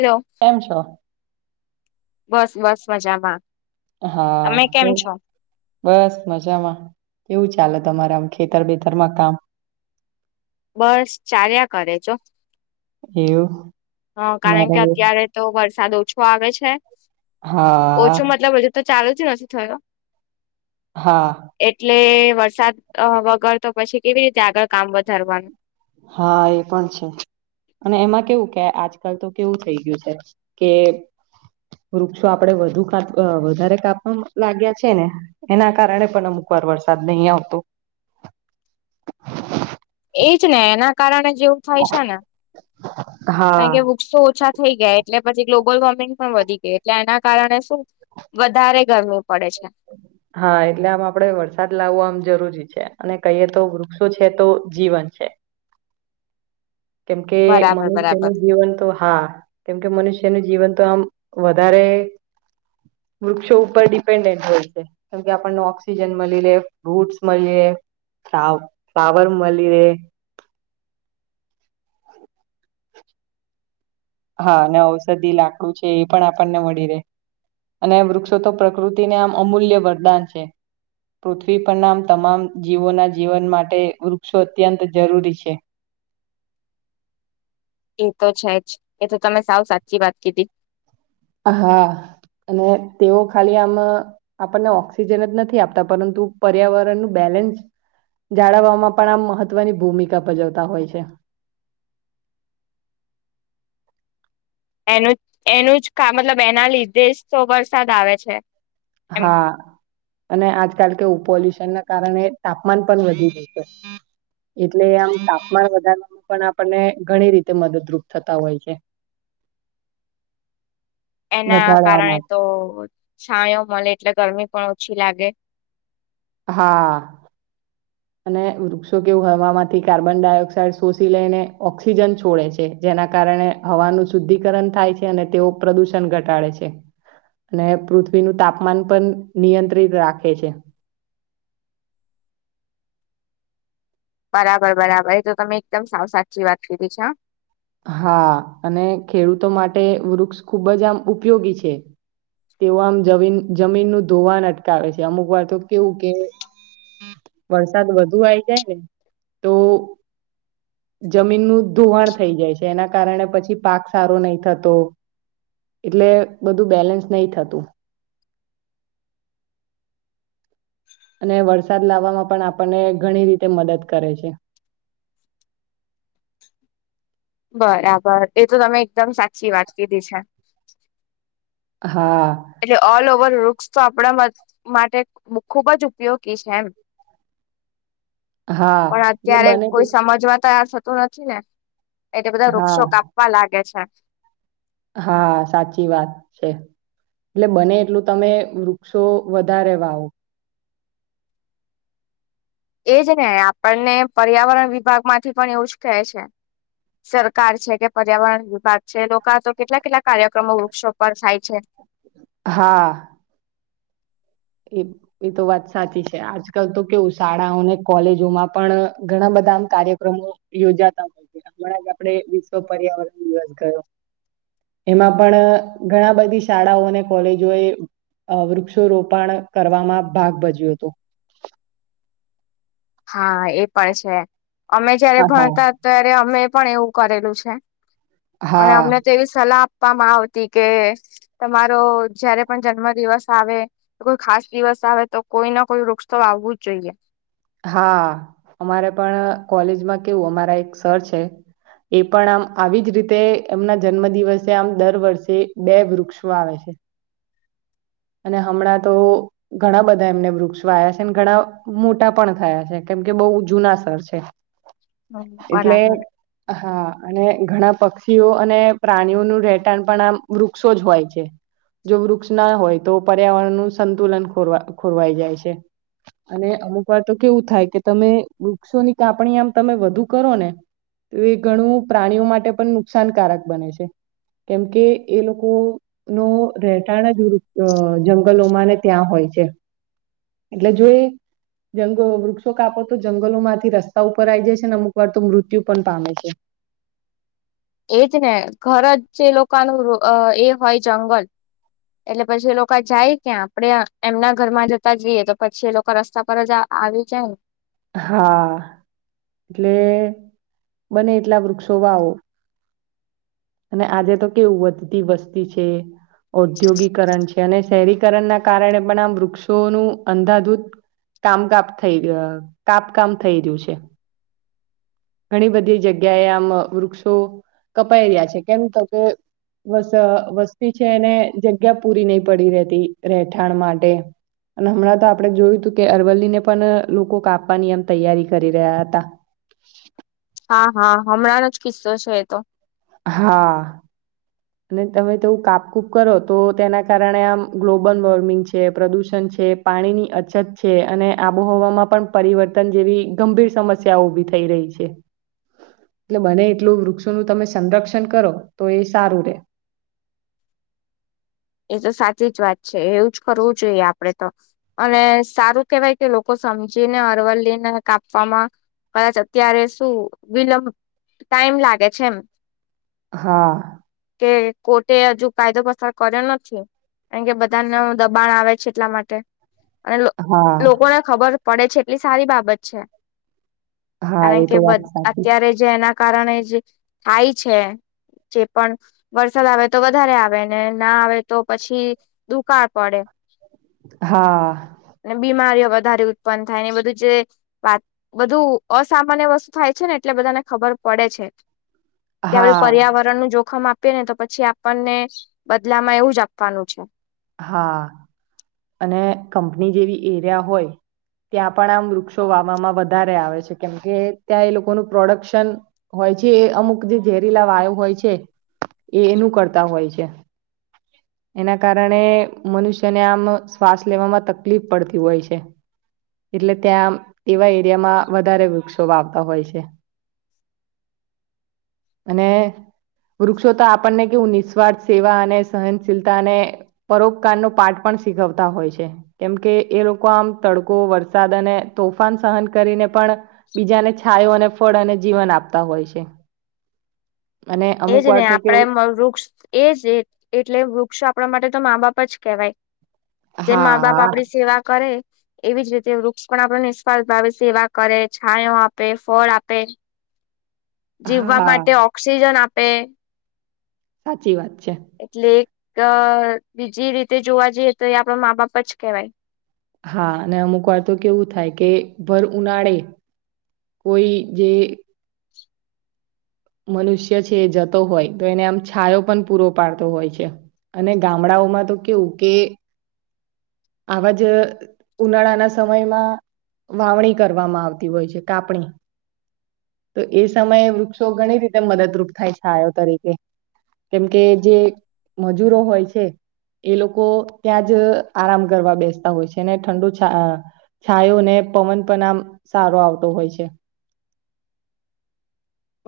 Hello કેમ છો બસ બસ મજામાં હા તમે કેમ છો? બસ મજામાં કેવું ચાલે તમારા આમ ખેતર બેેતરમાં કામ બસ ચાલ્યા કરે છો એવું હ કારણ અમારે કે અત્યારે તો વરસાદ ઓછો આવે છે હા ઓછું મતલબ હજુ તો ચાલુ જ નથી થયો હા એટલે વરસાદ વગર તો પછી કેવી રીતે આગળ કામ વધારવાનું હા એ પણ છે અને એમાં કેવું કે આજકાલ તો કેવું થઈ ગયું છે કે વૃક્ષો આપડે વધુ કાપ વધારે કાપવા લાગ્યા છે ને એના કારણે પણ અમુક વરસાદ નહી આવતો એજ ને એના કારણે જેવું થાય છે ને હા કારણ કે વૃક્ષો ઓછા થઈ ગયા એટલે પછી ગ્લોબલ વોર્મિ પણ વધી ગઈ એટલે એના કારણે શું વધારે ગરમ હા એટલે આમ આપડે વરસાદ લાવવો આમ જરૂરી છે અને કહીએ તો વૃક્ષો છે તો જીવન છે કેમકે બરાબર બરાબર મનુષ્યનું જીવન તો હા કેમકે મનુષ્યનું જીવન તોમ વધારે વૃક્ષો ઉપર ડિપેન્ડન્ટ હોય છે કેમ કે આપણને ઓક્સિજન મળી લે ફ્રૂટ્સ મળી લે સા પાવર મલી રે હા ને ઔષધિ લાકડું છે એ પણ આપણને મળી રહેે અને વૃક્ષો તો પ્રકૃતિને આમ અમૂલ્ય વરદાન છે પૃથ્વી પર નામ તમામ જીવોના જીવન માટે વૃક્ષો અત્યંત જરૂરી છે [inaudible] એ તો છે જ એ તો તમે સાવ સાચી વાત કીધી હા અને તેઓ ખાલી આમ આપણને ઓક્સિજન જ નથી આપતા પરંતુ પર્યાવરણ ન બે જાળવવામાં પણ આમ મહત્વની ભૂમિકા ભજવતા હોય છે [inaudible] એનું એનું જ મતલબ એના લીધે તો વરસાદ આવે છે એમ હા અને આજકાલ કેું પોલ્યુ તેના કારણે તાપમાન પણ વધી જશે એટલે આમ તાપમાન વધારવાવામાં પણ આપણને ઘણી રીતે મદદરૂપ થતા હોય છે [inaudible] એના ઘટાડવા કારણે માટે તો છાયો મળે એટલે ગરમી પણ ઓછી લાગે હા અને વૃક્ષો કેવું હવામાંથી કાર્બન ડાયોક્સાઇડ શોષી લઈને ઓક્સિજન છોડે છે જેના કારણે કાર હવાનું શુદ્ધિકરણ થાય છે, અને તેઓ પ્રદુષણ ઘટાડે છે. અને પૃથ્વીનુ, તાપમાન પણ નિયંત્રિત રાખે છે. બરાબર, બરાબર એ તો તમે એકદમ સાવ સાચી વાત કરીધ છે, હા હા, અને ખેડૂતો માટે વૃક્ષ ખૂબજ આમ ઉપયોગી છે. તેઓ આમ જમીન જમીન ન ધોવાન અટકાવે છે, અમુક વાર તો કેવું કે વરસાદ વધુ આવીઈ જાય, ને તો જમીનનું ધુવાણ થઈ જાય છે, એના કારણે પછી પાક સારો નહી, થતો એટલે બધુ, બેલેન્સ નહ, થતું. અને વરસાદ લાવવામા, પણ આપણને ઘણી રીતે મદદ કરે છે. [inaudible] બરાબર એ, તો તમે એકદમ સાચી વાત કીધી છે. હા એટલે, ઓલ ઓવર ર બસ તો આપણા માટે ખુબ જ ઉપયોગી છે. એમ હા પણ એટલે અત્યારે બને તે કોઈ, સમજવા ત. નથી. ને એટલે બધા હા વૃક્ષો કાપવા લાગે છે. હા, સાચી વાત છે. એટલે બને એટલુ, તમે વૃક્ષો વધારે વાવો એજ ને આપણને પર્યાવરણ વિભાગ, માંથી પણ એવું જ કહે છે. સરકાર છે. કે પર્યાવરણ વિભાગ છે, લોકો તો કેટલા કેટલા કાર્યક્રમો વૃક્ષો પર થાય છે. હા એ એ તો વાત સાચી છે, આજકાલ તો કેવું શાળાઓને કોલેજોમાં પણ ઘણા બધા કાર્યક્રમો યોજાતા હોય, છે. હણાં જ આપે વિશ્વ પર્યાવરણ દિવસ ગયો એમાં પણ ઘણા બધી શાળાઓ, અને કોલેજો એ વૃક્ષો રોપ પણ કરવામાં ભાગ ભજ્યું હતુ. હા, એ પણ છે. અમે જયારે હા ભણતા ત્યારે અમે પણ એવું કરેલું છે, હા અને અમને હા તેવી સલાહ આપ આપવામાં આવતી કે તમારો જયારે, પણ જન્મ દિવસ આવે કોઈ, ખાસ દિવસ આવે તો કોઈ ના કોઈ વૃક્ષ, તો આવવું જ જોઈએ હા, અમારે પણ કોલેજમાં કેવું અમારા એક સર છે. એ પણ આમ આવીજ રીતે, એમના જન્મ દિવસે આમ દર વર્ષે બે વૃક્ષો આવે છે. હ અને હમણાં તો ઘણા બધા એમને વૃક્ષો આવયા છે, ઘણા મોટા પણ થયા છે. કેમ કે બહ જૂના શર છે, એટલે બરાબર. હા અને ઘણા પક્ષીઓ, અને પ્રાણીઓનું રહેટાણ પણ આ વૃક્ષો જ હોય છે. જો વૃક્ષના હોય, તો પર્યાવરણ નુ સંતુલન ખોરવા ખોરવાઈ જાય છે. અને અમુક વાર તો કેવું થાય, કે તમે વૃક્ષોની કાપણી આમ તમે વધુ કરો ને તો એ ઘણું પ્રાણીઓ, માટે પણ નુકસાનકારક બને છે. કેમકે, એ લોકો નો રહેટાણ જપ અ જગલોમાને ત્યાં હોય છે, એટલે જોઈ જંગલ વૃક્ષો, કાપો તો જંગલો માંથી રસ્તા ઉપર આઈ જાય છેને. અમુક વાર તો મૃત્યુ પણ પામે છે. એજ ને ઘર જ જે લોકોનુ એ હોય, જંગલ એટલે પછી, એ લોકો જાય ક્યા આપડે એમના ઘરમા જતા જઈએ, તો પછી એ લોકો રસ્તા પર જ આવી, જાય ને હા એટલે, બને એટલા વૃક્ષો વાવો અને આજે, તો કેવું વધતી વસ્તી છે. ઔદ્યોગીિકરણ છે, અને શહેરીકરણના કારણે પણ આ વૃક્ષોનુ અંધાધૂત કામ કપ થઈ, કાપ કામ થઈ રહ્યું છે. ઘણી બધી જગ્યાએ, આમ વૃક્ષો કપાઈ રહ્યા છે. કેમ તો કે બસ વસ્તી છે એને જગ્યા પૂરી નહી પડી રહેતી રહેઠાણ માટે અને હમણાં તો આપડે જોયું તું કે અરવલ્લી ને પણ લોકો કાપ પાની આમ તૈયારી કરી રહ્યા હતા હા હા હમણાંનો જ કિસ્સો છે એતો હા અને તમે તેવું કાપકૂપ કરો તો તેના કારણે આમ ગ્લોબલ વોર્મિંગ છે પ્રદુષણ છે છે પાણીની અછત છે અને આબોહવામાં પણ પરિવર્તન જેવી ગંભીર સમસ્યાઓ ઉભી થઈ એટલે બને એટલું વૃક્ષોનું તમે સંરક્ષણ કરો તો એ સારું રે એ તો સાચી જ વાત છે એવું જ કરવું જોઈએ આપડે તો અને સારું કેવાય કે લોકો સમજીને અરવલ્લીને કાપવામાં કદાચ અત્યારે શું વિલંબ ટાઈમ લાગે છે એમ હા કે કોર્ટે હજુ કાયદો પસાર કર્યો નથી કારણ કે બધા ન દબાણ આવે છે એટલા માટે અને હા, લોકોને ખબર પડે છે એટલી સારી બાબત છે. હા, કારણ એ કે તો વાત સાચી. અત્યારે જે એના કારણે થાય છે, જે પણ વરસાદ આવે તો વધારે આવે ને ના આવે તો પછી દુકાળ પડે. હા અને બીમારીઓ વધારે ઉત્પન્ન થાય ને એ બધું જે વાત બધું અસામાન્ય વસ્તુ થાય છે. છે ને એટલે બધાને ખબર પડે છે કે, આપ હા, પર્યાવરણ નું જોખમ આપ આપ ને તો પછી આપણને બદલામાં એવું જ આપવાનું છે. હા અને કંપની જેવી એરિયા હોય ત્યાં પણ આ વૃક્ષો વાવામાં વધારે આવે છે કેમકે ત્યાં એ લોકોનું પ્રોડક્શન હોય હોય છે એ અમુક જે ઝેરીલા વાયુ હોય છે એ એનું કરતા હોય છે. એના કારણ કારણે મનુષ્યને આમ શ્વાસ લેવામાં તકલીફ પડતી હોય છે. એટલે ત્યાં તેવા એરિયામાં વધારે વૃક્ષો વાવતા હોય છે. અને વૃક્ષો તો આપણને કેવું નિસ્વાર્થ સેવા અને સહનશીલતા અને પરોપકારનો પાઠ પણ શીખવતા હોય છે કેમકે એ લોકો આમ તડકો વરસાદ અને તોફાન સહન કરીને પણ બીજાને છાયો અને ફળ અને જીવન આપતા હોય છે. [unintelligible] [inaudible] અમુક એજ વાર ને તો આપડે કેવું વૃક્ષ એજ એટલે વૃક્ષ આપણા માટે તો મા બાપ જ કેવાય જેમ મા બાપ હા આપડી સેવા કરે એવી જ રીતે વૃક્ષ પણ આપ નિષ્ફળ ભાવે સેવા કરે, છાયો આપે, ફળ આપે, જીવવા હા માટે ઓક્સિજન આપે, સાચી વાત છે એટલે એક બીજી રીતે જોવા જઈએ તો એ આપણા મા બાપ જ કેવાય. હા અને અમુક વાર તો કેવું થાય કે ભર ઉનાળે કોઈ જે મનુષ્ય છે એ જતો હોય તો એને આમ છાયો પણ પૂરો પાડતો હોય છે. અને ગામડાઓમાં તો કેવું કે આવા જ ઉનાળાના સમયમાં વાવણી કરવામાં આવતી હોય છે, કાપણી તો એ સમયે વૃક્ષો ઘણી રીતે મદદરૂપ થાય છાયો તરીકે કેમ કે જે મજૂરો હોય છે એ લોકો ત્યાં જ આરામ કરવા બેસતા હોય છે ઠંડુ છ છાયો ને પવન પણ આમ સારો આવતો હો હોય છે.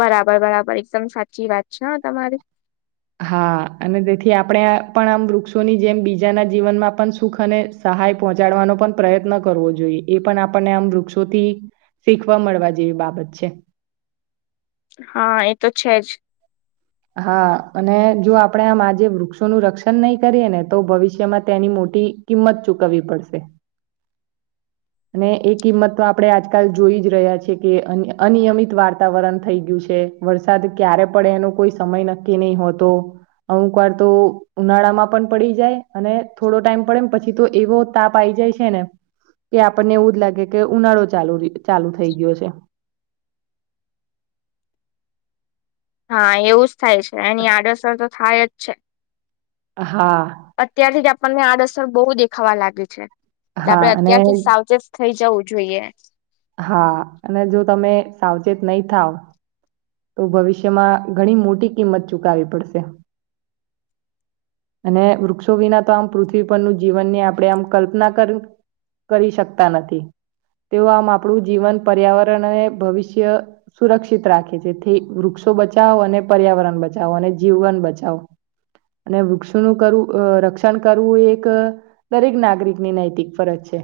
બરાબર બરાબર એકદમ સાચી વાત છે હો તમારી હા અને તેથી આપણે પણ આમ વૃક્ષોની જેમ બીજાના જીવનમાં પણ સુખ અને સહાય પહોંચાડવાનો પણ પ્રયત્ન કરવો જોઈએ એ પણ આપણને આમ વૃક્ષોથી શીખવા મળવા જેવી બાબત છે. હા એ તો છે જ. હા અને જો આપણેે આમ આજે વૃક્ષોનું રક્ષણ નહી કરીયે ને તો ભવિષ્યમાં તેની ટી કિંમત ચૂકાવી પડશે. અને એ કિંમત તો આપણે આજકાલ જોઈ જ રહ્યા છે કે અનિયમિત વાર્તાવરણ થઈ ગયું છે. વરસાદ ક્યારે પડે એનો કોઈ સમય નક્કી નહી હોતો. અમુક વાર તો ઉનાળા માં પણ પડી જાય અને થોડો ટાઈમ પડે પછી તો એવો તાપ આઈ જાય છે ને કે આપણને એવું જ લાગે કે ઉનાળો ચાલુ રી ચાલુ થઈ ગયો છે. [inaudible] હા, એવું જ થાય છે એની આડઅસણ તો થાય જ છે. હા અત્યારથી જ આપણને આ દસર બહુ દેખાવા લાગી છે. એટલે હા આપણે અને અત્યારથી સાઉ જસ્ટ થઈ જવું જોઈએ. હા, અને જો તમે સાવચેત નહી થાવ તો ભવિષ્યમાં ઘણી મોટી કિંમત ચુકાવી પડશે. અને વૃક્ષો વિના તો આમ પૃથ્વી પરનું જીવનની આપણે આમ કલ્પના કર કરી શકતા નથી. તેઓ આમ આપણું જીવન પર્યાવરણ અને ભવિષ્ય સુરક્ષિત રાખે છે. જેથી વૃક્ષો બચાવો અને પર્યાવરણ બચાવો અને જીવન બચાવો. અને વૃક્ષોનું કરવું અહ રક્ષણ કરવું એક દરેક નાગરિકની નૈતિક ફરજ છે.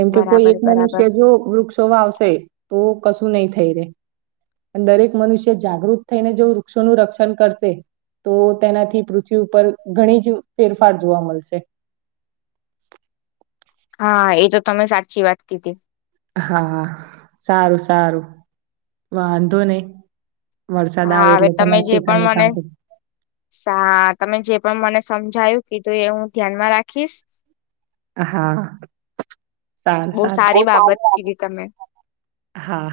એમ તો કોઈ બરાબર એક મનુષ્ય બરાબર જો વૃક્ષોમાં આવશે તો કશું નહી થઈ રે અને દરેક મનુષ્ય જાગૃત થઈને જો વૃક્ષોનું રક્ષણ કરશે. તો તેનાથી પૃથ્વી ઉપર ઘણી જ ફેરફાર જોવા મલશે. [inaudible] હા, એ તો તમે સાચી વાત કીધી. હા, સારું સારું વાંધો નહી. વરસાદ હા આવે હવે એટલે તમે તમારે જે પણ ખેતરનું મને, કામ હા તમે જે પણ મને સમજાયું કીધું એ હું ધ્યાનમાં રાખીશ હા સારું બહુ સારી બાબત સારું. કીધી તમે હા.